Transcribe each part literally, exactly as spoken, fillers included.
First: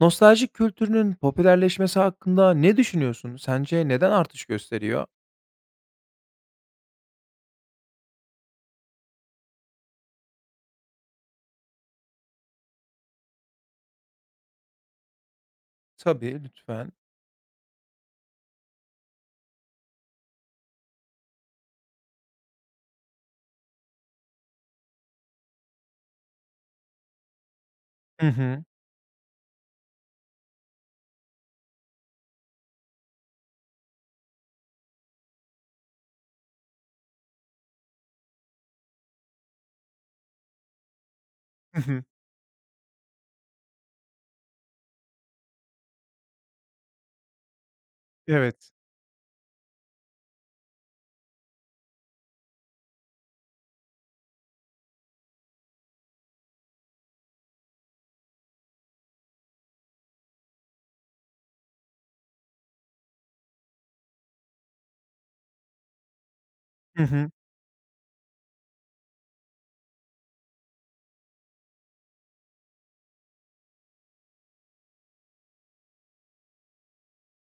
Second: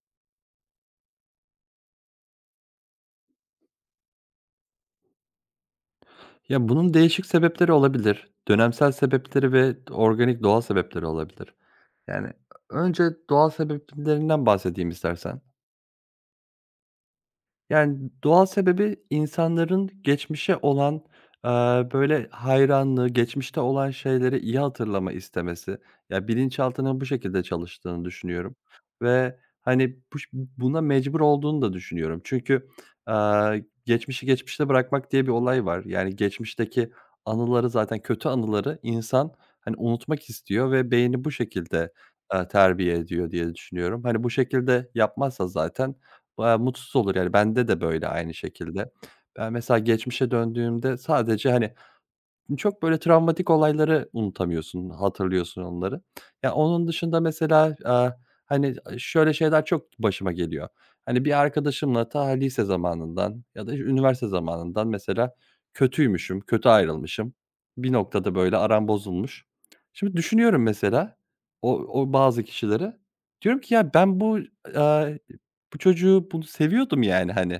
Nostaljik kültürünün popülerleşmesi hakkında ne düşünüyorsun? Sence neden artış gösteriyor? Ya, bunun değişik sebepleri olabilir. Dönemsel sebepleri ve organik, doğal sebepleri olabilir. Yani, önce doğal sebeplerinden bahsedeyim istersen. Tabii, lütfen. Yani, doğal sebebi insanların geçmişe olan, eee, böyle, hayranlığı, geçmişte olan şeyleri iyi hatırlama istemesi. Ya, bilinçaltının bu şekilde çalıştığını Hı düşünüyorum hı. ve, hani, buş buna mecbur olduğunu da düşünüyorum. Çünkü, eee, geçmişi geçmişte bırakmak diye bir olay var. Yani, geçmişteki anıları zaten kötü anıları insan, hani, unutmak istiyor ve beyni bu Hı şekilde, hı. eee, terbiye ediyor diye düşünüyorum. Hani, bu şekilde yapmazsa zaten Aaa, mutsuz olur yani. Bende de böyle aynı Evet. şekilde. Ben mesela geçmişe döndüğümde sadece, hani, çok böyle travmatik olayları unutamıyorsun, hatırlıyorsun onları. Ya, onun dışında mesela, aaa, hani, şöyle şeyler çok başıma geliyor. Hani, bir arkadaşımla ta lise zamanından ya da üniversite zamanından mesela kötüymüşüm, kötü Hı hı. ayrılmışım. Bir noktada böyle aram bozulmuş. Şimdi düşünüyorum mesela o o bazı kişileri. Diyorum ki ya ben bu, aaa, bu çocuğu bunu seviyordum yani, hani,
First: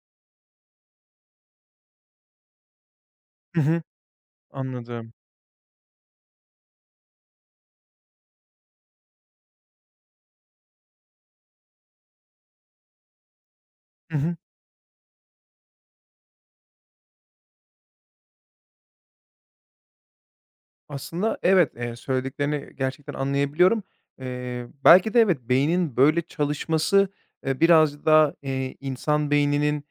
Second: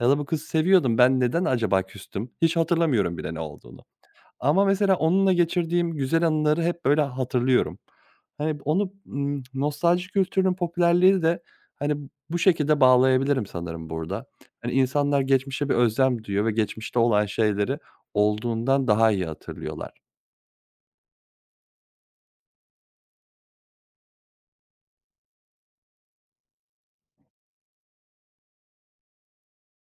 ya da bu kızı seviyordum. Ben neden acaba küstüm? Hiç hatırlamıyorum bile ne Hı hı. olduğunu. Ama mesela Anladım. onunla geçirdiğim güzel anıları hep böyle hatırlıyorum. Hani, onu, ımm, nostalji kültürünün popülerliği de, hani, bu şekilde bağlayabilirim sanırım Hı burada. hı. Hani, insanlar geçmişe bir özlem duyuyor ve geçmişte olan şeyleri olduğundan daha iyi hatırlıyorlar. Aslında evet, eee, söylediklerini gerçekten anlayabiliyorum. Eee, belki de evet, beynin böyle çalışması, eee, biraz da, eee, insan beyninin,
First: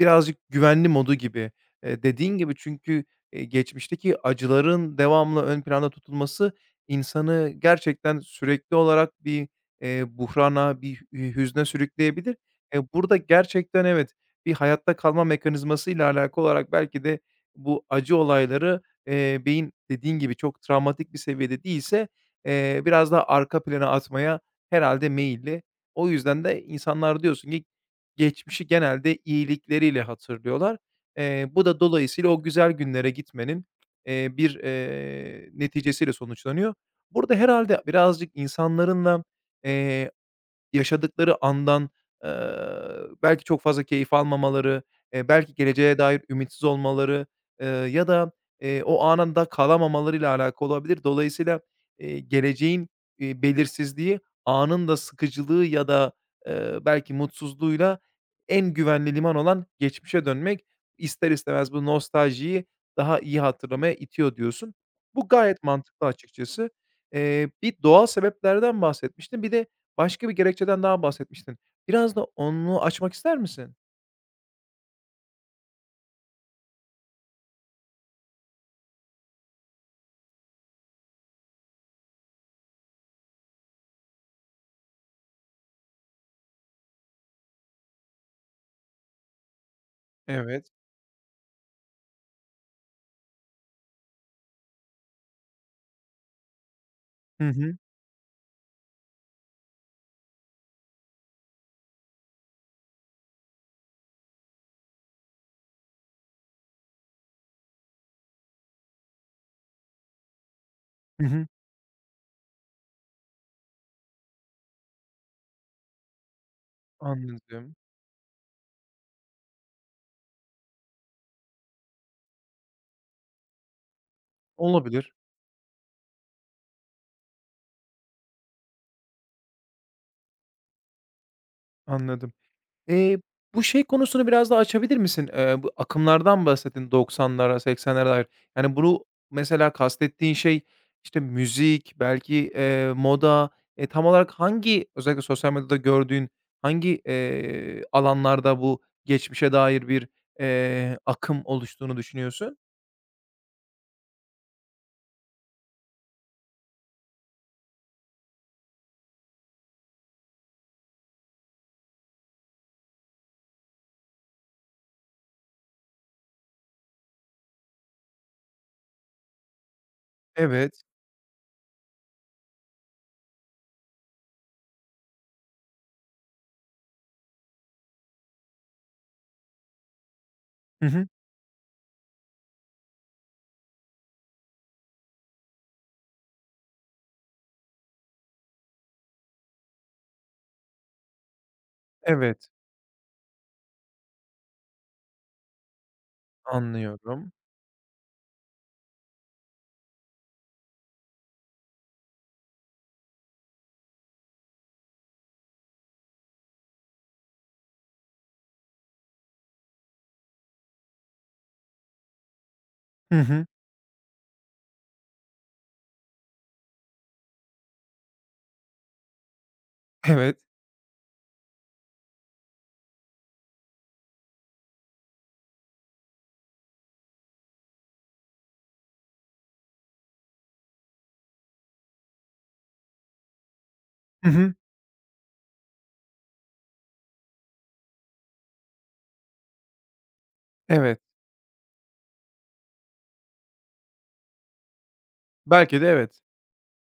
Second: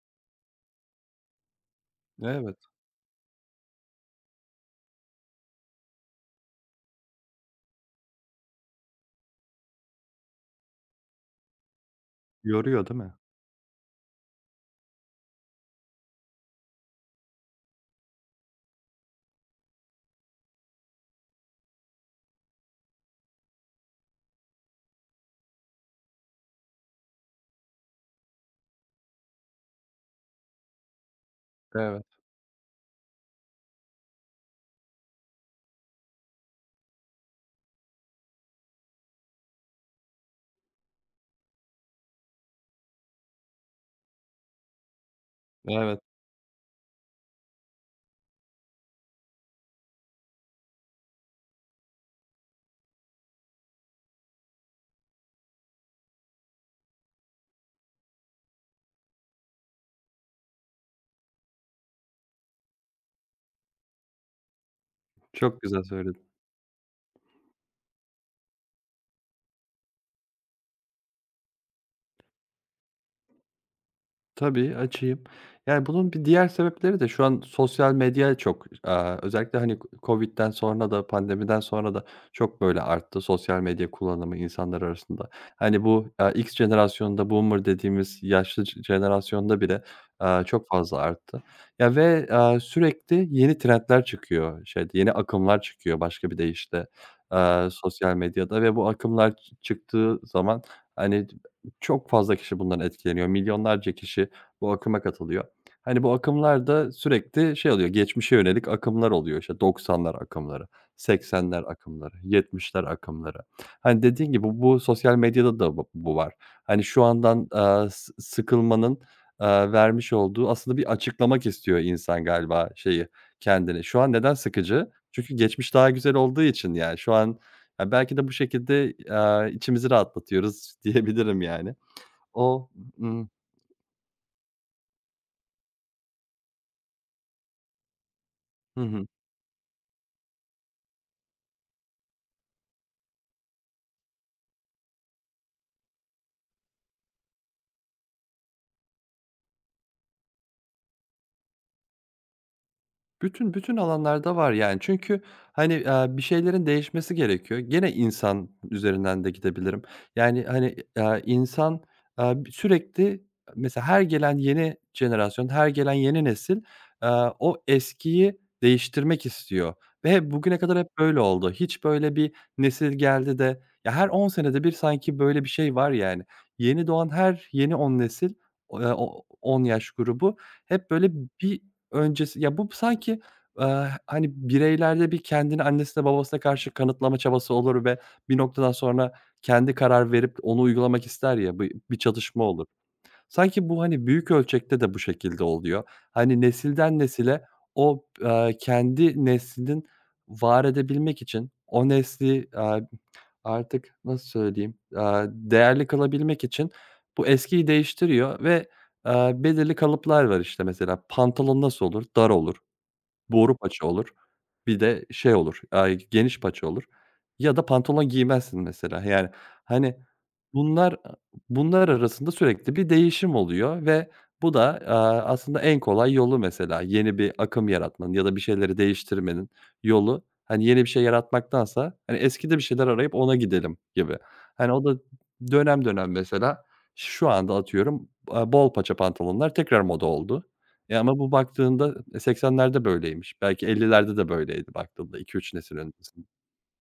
birazcık güvenli modu gibi. Eee, dediğin gibi Evet, çünkü, eee, geçmişteki acıların devamlı ön planda tutulması insanı gerçekten sürekli olarak bir, eee, buhrana, bir hü hüzne sürükleyebilir. Eee, yoruyor değil mi? burada gerçekten evet, bir hayatta kalma mekanizmasıyla alakalı olarak belki de bu acı olayları, eee, beyin dediğin gibi çok travmatik bir seviyede değilse, eee, biraz daha arka plana atmaya herhalde meyilli. O yüzden de insanlar diyorsun ki geçmişi genelde iyilikleriyle hatırlıyorlar. Eee, bu da Evet, dolayısıyla o güzel günlere gitmenin, eee, bir, eee, neticesiyle sonuçlanıyor. Burada herhalde birazcık insanların da, eee yaşadıkları andan, eee, belki çok fazla keyif almamaları, eee, belki geleceğe evet. dair ümitsiz olmaları, eee, ya da, eee, o anında kalamamalarıyla alakalı olabilir. Dolayısıyla, eee, geleceğin, eee, belirsizliği, anın da sıkıcılığı ya da, eee, belki mutsuzluğuyla en güvenli liman olan geçmişe dönmek, ister istemez bu nostaljiyi daha iyi hatırlamaya itiyor diyorsun. Bu Çok gayet güzel mantıklı söyledin. açıkçası. Eee, bir doğal sebeplerden bahsetmiştin. Bir de, başka bir gerekçeden daha bahsetmiştin. Biraz da onu açmak ister misin? Tabii, açayım. Yani, bunun bir diğer sebepleri de şu an sosyal medya çok, aaa, özellikle, hani, k kovid'den sonra da pandemiden sonra da çok, böyle, arttı sosyal medya kullanımı insanlar arasında. Hani, bu, aaa, X jenerasyonunda boomer dediğimiz yaşlı j jenerasyonda bile, aaa, çok Evet. fazla arttı. Ya, ve, aaa, sürekli yeni trendler çıkıyor şeyde, yeni akımlar çıkıyor başka bir deyişle, Hı aaa, hı. sosyal medyada ve bu akımlar çı çıktığı zaman, hani, çok fazla kişi bundan etkileniyor. Milyonlarca kişi bu akıma katılıyor. Hani, bu akımlar da sürekli şey oluyor, geçmişe yönelik akımlar oluyor. İşte doksanlar akımları, Hı hı. seksenler akımları, yetmişler akımları. Hani, dediğin gibi bu sosyal medyada da bu bu var. Hani, şu andan, Anladım. aaa, sı sıkılmanın, aaa, vermiş olduğu aslında bir açıklamak istiyor insan galiba şeyi, kendini. Şu an neden sıkıcı? Olabilir. Çünkü geçmiş daha güzel olduğu için yani. Şu an, ya, belki de bu şekilde, aaa, içimizi rahatlatıyoruz diyebilirim yani. Anladım. O Eee, bu şey konusunu biraz daha açabilir misin? Eee, bu akımlardan bahsettin doksanlara, seksenlere dair. Yani, Hı bunu hı. mesela kastettiğin şey, işte, müzik, belki, eee, moda, eee, tam olarak hangi özellikle sosyal medyada gördüğün hangi, eee, alanlarda bu geçmişe dair bir, eee, akım oluştuğunu düşünüyorsun? Bütün bütün alanlarda var yani. Çünkü, hani, eee, bir şeylerin değişmesi gerekiyor. Gene insan üzerinden de gidebilirim. Yani, hani, eee, insan, eee, sürekli mesela her gelen yeni jenerasyon, her gelen yeni nesil, eee, o eskiyi değiştirmek istiyor ve hep bugüne kadar Evet. hep böyle oldu. Hiç böyle bir nesil geldi de ya, her on senede bir sanki böyle bir şey var yani. Yeni doğan her yeni on nesil, eee, o on yaş grubu Hı hep hı. böyle bir öncesi ya, bu sanki, eee, hani, bireylerde bir kendini annesine babasına karşı kanıtlama çabası olur ve bir noktadan sonra kendi karar verip onu uygulamak ister ya, bi bir çatışma Evet. olur. Sanki bu, hani, büyük ölçekte de bu şekilde oluyor. Hani, nesilden Anlıyorum. nesile o, eee, kendi neslinin var edebilmek için o nesli, eee artık nasıl söyleyeyim, aaa, değerli kalabilmek için bu eskiyi değiştiriyor ve, aaa, belirli kalıplar var, işte, mesela pantolon nasıl olur? Dar olur. Hı hı. Boru paça olur. Bir de şey olur, aaa, geniş paça olur ya da pantolon giymezsin mesela. Yani, hani, Evet. bunlar bunlar arasında sürekli bir değişim oluyor ve bu da, aaa, aslında en kolay yolu mesela yeni bir akım yaratmanın ya da bir şeyleri değiştirmenin yolu, hani, yeni bir şey yaratmaktansa, hani, eskide bir şeyler arayıp ona gidelim gibi. Hı hı. Hani, o da dönem dönem mesela şu anda atıyorum, aaa, bol paça pantolonlar tekrar moda oldu. Ya, Evet. ama bu baktığında, eee, seksenlerde böyleymiş. Belki ellilerde de böyleydi baktığında iki üç nesil Belki de evet. öncesinde.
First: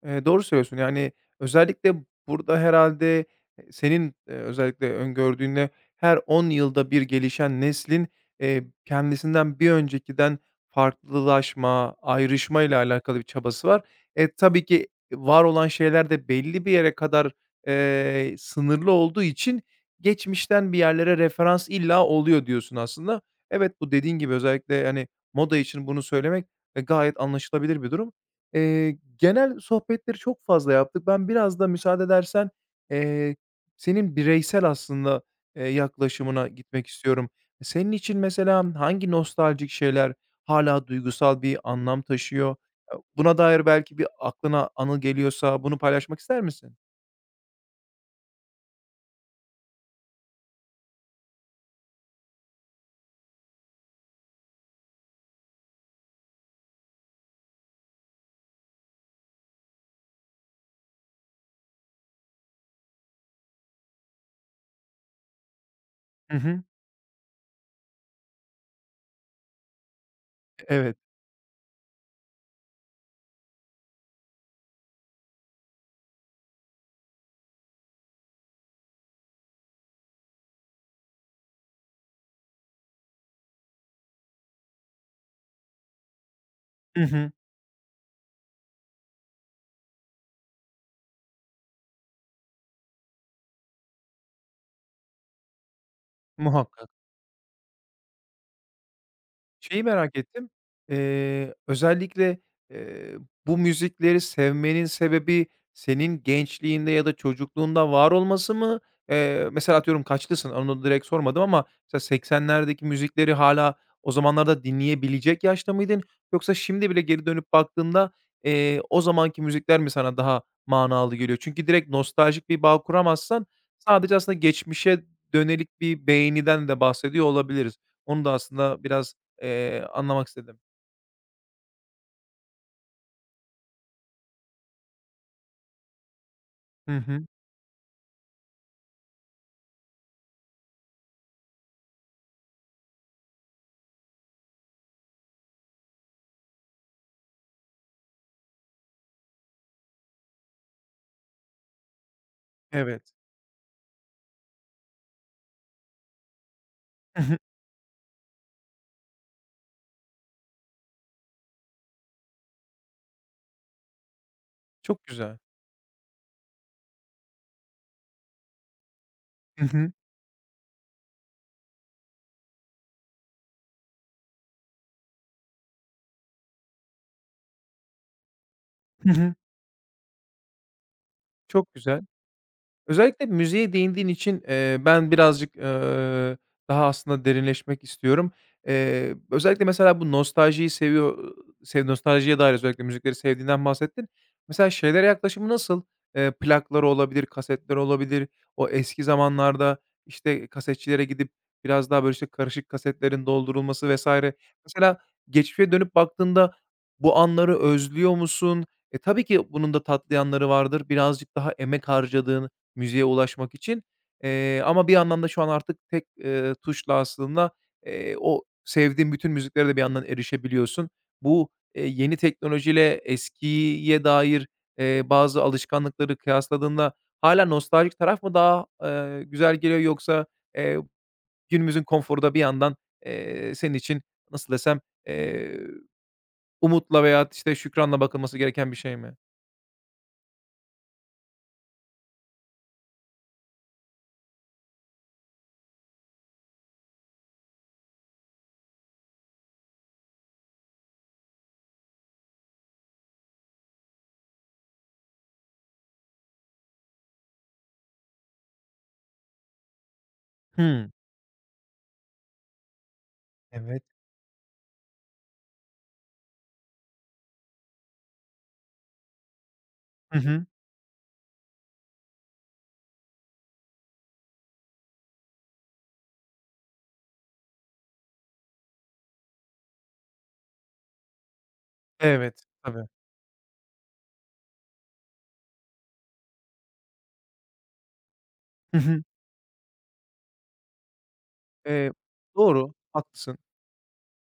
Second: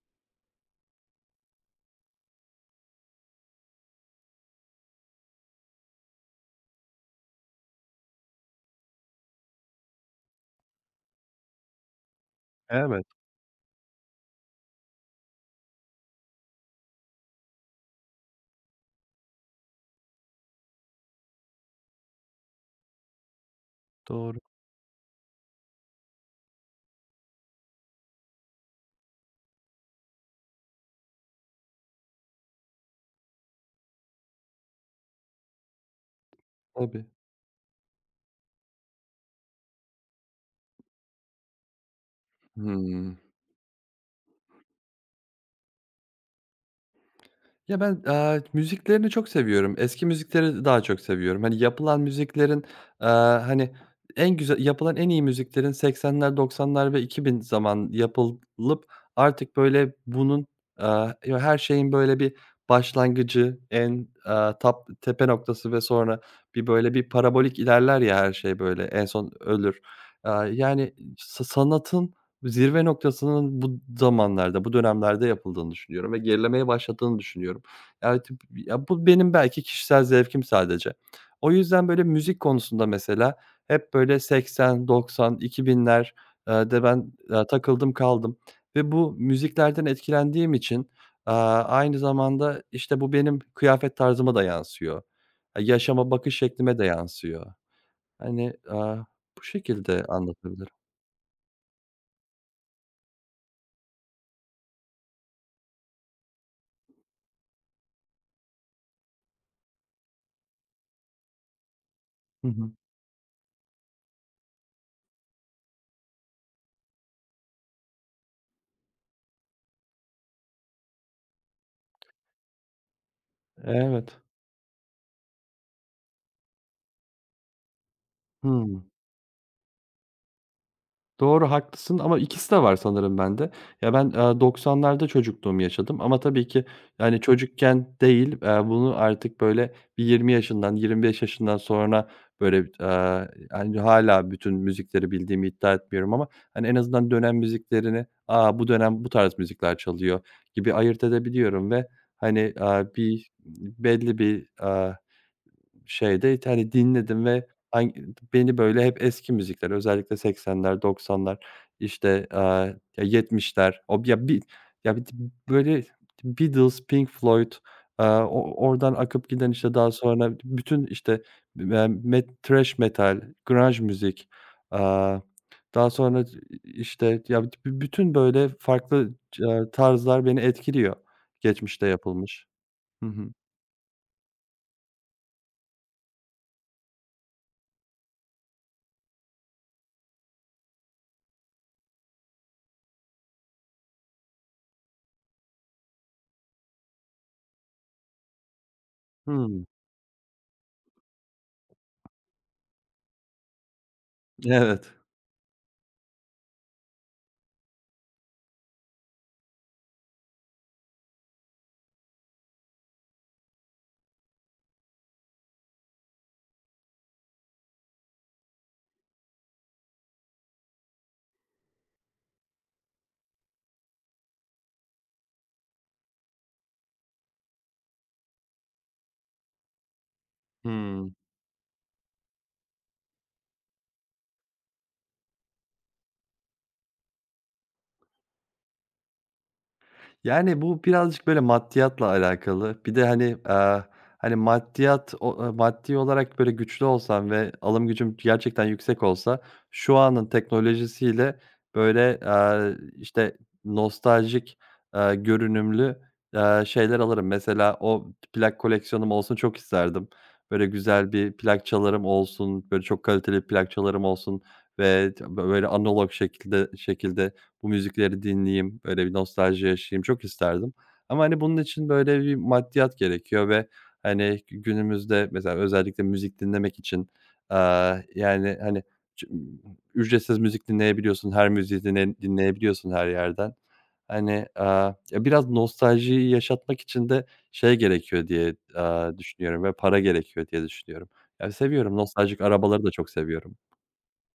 Eee, doğru söylüyorsun. Yani, özellikle burada herhalde eee, senin, eee, özellikle öngördüğünde her on yılda bir gelişen neslin, eee, kendisinden bir öncekiden farklılaşma, ayrışma ile Evet, alakalı bir çabası var. E, tabii ki var olan şeyler de belli bir yere kadar, eee, sınırlı olduğu için geçmişten bir yerlere referans illa oluyor diyorsun aslında. Evet, bu dediğin gibi doğru. özellikle, hani, moda için bunu söylemek, eee, gayet anlaşılabilir bir durum. Eee, genel sohbetleri çok fazla yaptık. Ben biraz da müsaade edersen, eee, senin bireysel aslında, eee, yaklaşımına gitmek Tabii. istiyorum. Senin için mesela hangi nostaljik şeyler hala duygusal bir anlam taşıyor? Eee, Hıı. buna dair belki bir aklına anı geliyorsa bunu paylaşmak ister misin? Ya, ben, aaa, müziklerini çok seviyorum. Eski müzikleri daha çok seviyorum. Hani, yapılan müziklerin, aaa, hani, en güzel yapılan en iyi müziklerin seksenler, doksanlar ve iki bin zaman yapılıp artık, böyle, bunun, aaa, ya, her şeyin, böyle, bir başlangıcı, en, aaa, tap tepe noktası ve sonra Hı hı. bir, böyle, bir parabolik ilerler ya her şey, böyle, en son ölür. Aaa, yani, Evet. sa sanatın zirve noktasının bu zamanlarda, bu dönemlerde yapıldığını düşünüyorum ve gerilemeye başladığını düşünüyorum. Yani, tip ya, bu benim belki kişisel zevkim sadece. O yüzden, böyle, müzik konusunda mesela hep, böyle, seksen, doksan, iki binler eee, de Hı ben, hı. eee, takıldım kaldım ve bu müziklerden etkilendiğim için, aaa, aynı zamanda, işte, bu benim kıyafet tarzıma da yansıyor. Eee, yaşama bakış şeklime de Muhakkak. yansıyor. Hani, aaa, bu Şeyi şekilde merak ettim. anlatabilirim. Eee, özellikle, eee, bu müzikleri sevmenin sebebi senin gençliğinde ya da çocukluğunda var olması mı? Eee, mesela atıyorum kaçlısın? Onu direkt sormadım ama mesela Hı hı. seksenlerdeki müzikleri hala o zamanlarda dinleyebilecek yaşta mıydın? Yoksa şimdi bile geri dönüp baktığında, eee, o zamanki müzikler mi sana daha manalı geliyor? Çünkü direkt nostaljik bir bağ kuramazsan sadece Evet. aslında geçmişe dönelik bir beğeniden de bahsediyor olabiliriz. Onu da Hıı. aslında biraz eee, anlamak istedim. Doğru, haklısın ama ikisi de var sanırım bende. Ya, ben, eee, doksanlarda çocukluğumu yaşadım ama tabii ki, Hı yani, hı. çocukken değil, eee, bunu artık, böyle, bir yirmi yaşından, yirmi beş yaşından sonra, böyle, eee, hani, hâlâ bütün müzikleri bildiğimi iddia etmiyorum ama, hani, en azından dönem müziklerini, aa bu dönem bu tarz müzikler çalıyor." gibi ayırt edebiliyorum ve, hani, eee, Evet. bir belli bir, şeyde it hani, Hı dinledim hı. ve hang beni, böyle, hep eski müzikler özellikle seksenler, doksanlar, işte, aaa, ya yetmişler o ya bir ya bir Çok güzel. böyle Beatles, Pink Floyd, aaa, o oradan akıp giden, Hı işte, daha hı. sonra bütün, işte, emm, met thrash metal, grunge müzik, aaa, daha sonra, işte, ya b bütün, böyle, Hı farklı hı. c tarzlar beni etkiliyor Çok geçmişte güzel. yapılmış. Hı Özellikle hı. müziğe değindiğin için, eee, ben birazcık, eee, daha aslında derinleşmek istiyorum. Eee, özellikle mesela bu nostaljiyi seviyor sev nostaljiye dair özellikle müzikleri sevdiğinden bahsettin. Mesela şeylere yaklaşımı nasıl? Eee, plaklar olabilir, kasetler olabilir. O eski Hımm. zamanlarda, işte, kasetçilere gidip biraz daha, böyle, işte, karışık kasetlerin doldurulması vesaire. Evet. Mesela geçmişe dönüp baktığında bu anları özlüyor musun? E, tabii ki bunun da tatlı yanları vardır. Birazcık daha emek harcadığın, müziğe ulaşmak için. Eee, ama bir yandan da şu an artık tek, eee, tuşla aslında, eee, o sevdiğin bütün müziklere de bir yandan erişebiliyorsun. Bu, eee, yeni teknolojiyle eskiye dair, eee, bazı alışkanlıkları kıyasladığında hala nostaljik taraf mı daha, eee, güzel geliyor yoksa, eee, Hımm. günümüzün konforu da bir yandan, eee, senin için nasıl desem, eee, umutla veya işte, şükranla bakılması gereken bir şey mi? Yani, bu birazcık böyle maddiyatla alakalı. Bir de, hani, eee, hani, maddiyat o eee, maddi olarak böyle güçlü olsam ve alım gücüm gerçekten yüksek olsa şu anın teknolojisiyle böyle, eee, işte, nostaljik, eee, görünümlü, eee, şeyler alırım. Mesela o plak koleksiyonum olsun çok isterdim. Böyle Hımm. güzel bir plak çalarım olsun, böyle çok kaliteli plak Evet. çalarım olsun ve böyle analog şekilde şekilde bu müzikleri dinleyeyim, böyle bir nostalji yaşayayım Hı çok hı. isterdim. Ama, hani, bunun için böyle bir maddiyat gerekiyor ve, hani, günümüzde mesela özellikle müzik dinlemek için, aaa, yani, hani, çı ücretsiz müzik dinleyebiliyorsun, her müziği dine Evet, tabii. dinleyebiliyorsun her yerden. Hani, aaa, ya, biraz nostaljiyi yaşatmak için de şey gerekiyor diye, Hı hı. aaa, düşünüyorum ve para gerekiyor diye düşünüyorum. Ya, Eee, seviyorum, nostaljik doğru, arabaları da çok haklısın. seviyorum.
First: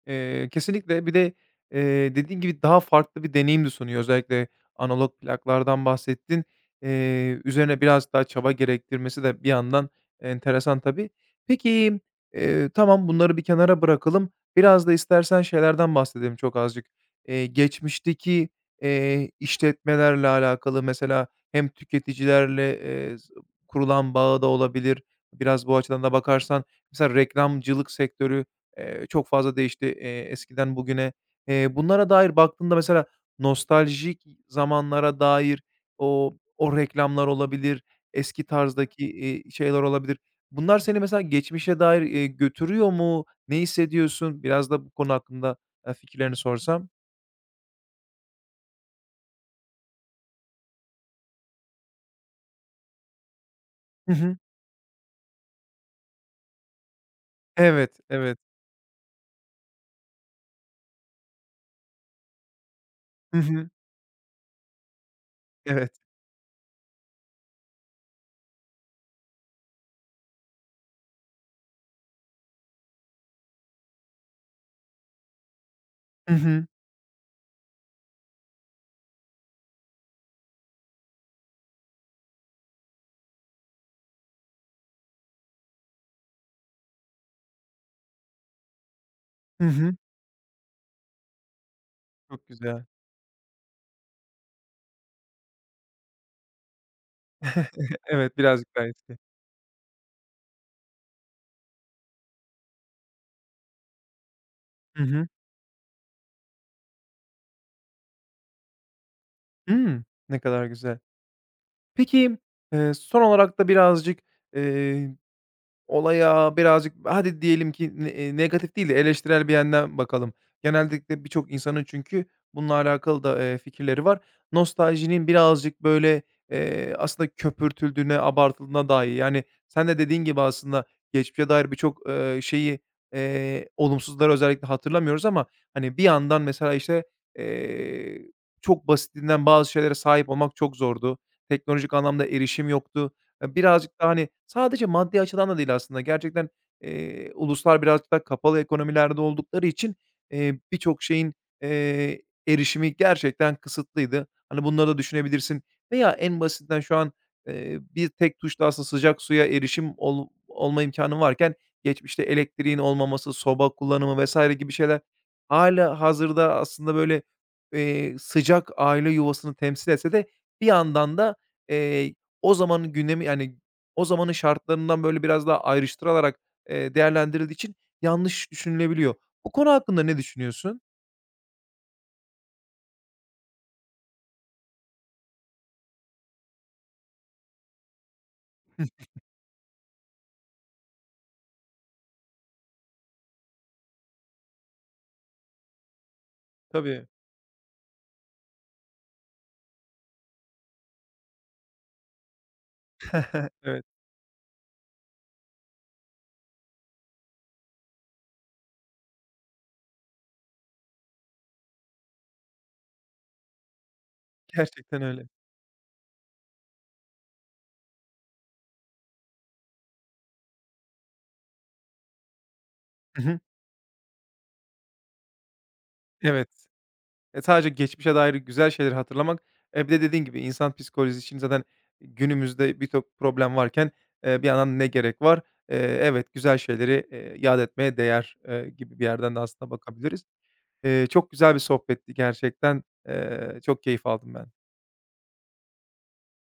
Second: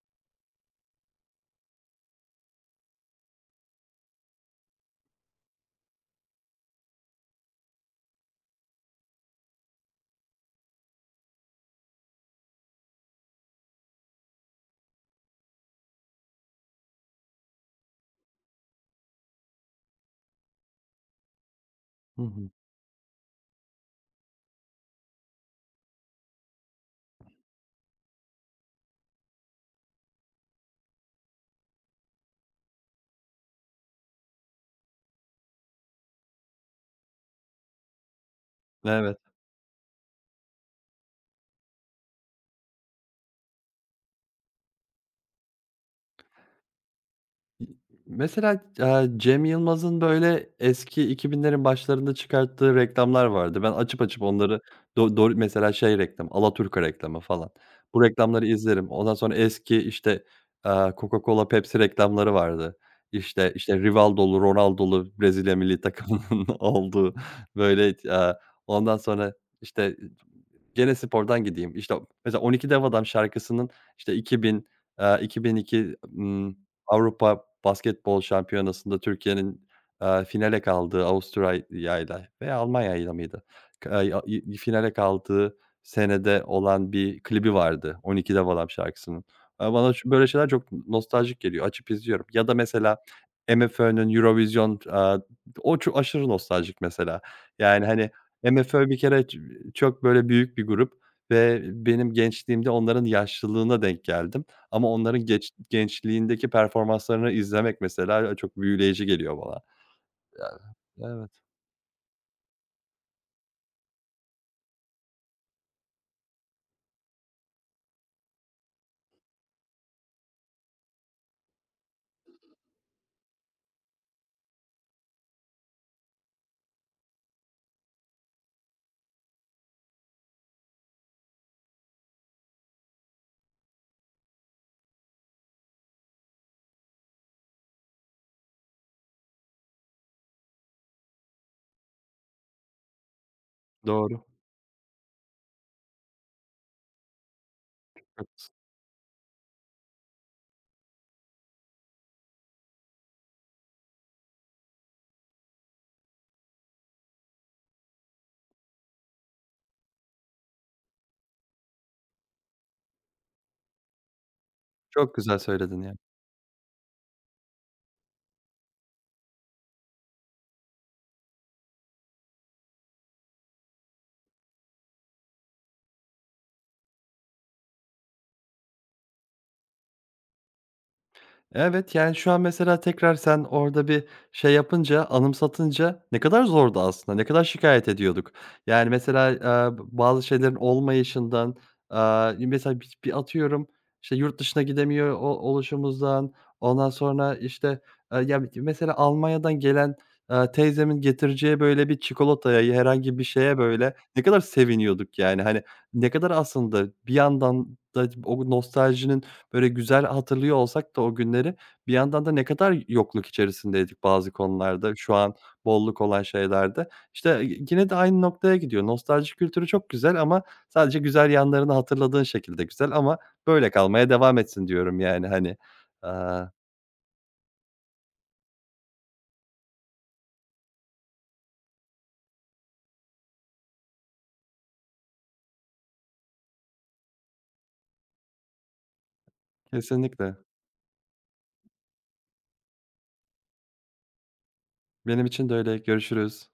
Eee, kesinlikle. Bir de, eee, dediğin gibi daha farklı bir deneyim de sunuyor. Özellikle analog plaklardan bahsettin. Eee, üzerine biraz daha çaba gerektirmesi de bir yandan enteresan tabii. Peki, eee, tamam bunları bir kenara bırakalım. Biraz da istersen şeylerden bahsedelim çok azıcık. Eee, geçmişteki, eee, işletmelerle alakalı mesela hem Hı hı. tüketicilerle, eee, s kurulan bağı da olabilir. Biraz bu açıdan da bakarsan mesela reklamcılık sektörü Eee, çok fazla değişti, eee, eskiden bugüne. Eee, bunlara dair baktığında mesela nostaljik zamanlara dair o o reklamlar olabilir, eski tarzdaki, Evet. iii, şeyler olabilir. Bunlar seni mesela geçmişe dair, eee, götürüyor mu? Ne hissediyorsun? Biraz da bu konu hakkında, eee, fikirlerini sorsam. Mesela, eee, Cem Yılmaz'ın, böyle, eski iki binlerin başlarında çıkarttığı reklamlar vardı. Ben açıp Hı açıp hı. onları do do mesela şey reklamı, Alaturka reklamı falan. Evet, Bu evet. reklamları izlerim. Ondan sonra eski, işte, eee, Coca-Cola, Pepsi reklamları vardı. Hı İşte hı. işte Rivaldo'lu, Ronaldo'lu Brezilya millî takımının Evet. olduğu, böyle, eee, ondan sonra, işte, gene spordan gideyim. İşte, mesela on iki Dev Adam şarkısının, işte, 2000, eee, 2002, Hı ımm, hı. Avrupa Basketbol Şampiyonası'nda Türkiye'nin, eee, finale kaldığı Avusturya'yla veya Almanya'yla mıydı? K eee, i finale kaldığı senede olan bir klibi vardı on iki Dev Adam şarkısının. Hı Eee, bana hı. ş böyle şeyler çok nostaljik geliyor. Açıp izliyorum ya Çok da güzel. mesela MFÖ'nün Eurovision, eee, o çok aşırı nostaljik mesela. Yani, hani, Evet, birazcık daha MFÖ bir eski. kere ç çok böyle büyük bir grup ve benim gençliğimde onların yaşlılığına denk geldim ama Hı onların hı. geç gençliğindeki performanslarını izlemek mesela, çok büyüleyici geliyor bana. Hımm. Ne Yani, kadar güzel. evet, Peki, eee, son olarak da birazcık, eee, olaya birazcık hadi diyelim ki ne eee, negatif değil de eleştirel bir yönden bakalım. Genellikle birçok insanın çünkü bununla alakalı da, eee, fikirleri var. Nostaljinin birazcık böyle, eee, aslında köpürtüldüğüne, abartıldığına dair yani sen de dediğin gibi aslında geçmişe dair birçok, eee, şeyi, eee, olumsuzları özellikle hatırlamıyoruz ama hani bir yandan mesela işte, eee, çok basitinden bazı şeylere sahip olmak çok zordu. Teknolojik anlamda erişim yoktu. Ya, birazcık daha, doğru. hani, sadece maddi açıdan da değil aslında gerçekten, eee, uluslar birazcık daha Çok kapalı ekonomilerde oldukları için, eee, birçok şeyin, eee, erişimi gerçekten kısıtlıydı. Hani, bunları da düşünebilirsin veya en basitinden şu an, eee, bir tek tuşla aslında sıcak suya erişim ol olma imkanı varken geçmişte elektriğin olmaması, soba kullanımı vesaire gibi şeyler çok güzel söyledin ya. hala hazırda aslında, böyle, eee, sıcak aile yuvasını temsil etse de bir yandan da, o zamanın gündemi, yani, o zamanın şartlarından, böyle, biraz daha ayrıştırılarak, eee, değerlendirildiği için yanlış düşünülebiliyor. Bu konu hakkında ne düşünüyorsun? Evet, yani, şu an mesela tekrar sen orada bir şey yapınca, anımsatınca ne kadar zordu aslında, ne kadar şikayet ediyorduk. Yani, mesela, eee, bazı şeylerin olmayışından, aaa, mesela bi bir atıyorum, işte, yurt dışına gidemiyor o oluşumuzdan, ondan Tabii. sonra, işte, eee, ya, mesela Almanya'dan gelen, eee, teyzemin getireceği, böyle, bir çikolataya, ya herhangi bir şeye, Evet, böyle, ne kadar seviniyorduk, yani. Hani, ne kadar aslında bir yandan da o nostaljinin böyle güzel hatırlıyor olsak da o günleri, bir yandan da ne kadar yokluk içerisindeydik bazı konularda, gerçekten şu öyle. an bolluk olan şeylerde. İşte, e, yine de aynı noktaya gidiyor. Nostalji kültürü çok güzel ama sadece güzel yanlarını hatırladığın şekilde güzel ama Hı hı. böyle kalmaya devam etsin diyorum yani, hani. Aaa, Evet. E, sadece geçmişe dair güzel şeyleri hatırlamak, eee, bir de dediğin gibi insan psikolojisi için zaten günümüzde birçok problem varken, eee, bir yandan ne gerek var? Eee, evet, güzel şeyleri, eee, yad etmeye değer, eee, gibi bir yerden de aslında bakabiliriz. Kesinlikle. Eee, çok güzel bir sohbetti gerçekten. Eee, çok keyif aldım ben. Benim için de öyle. Görüşürüz.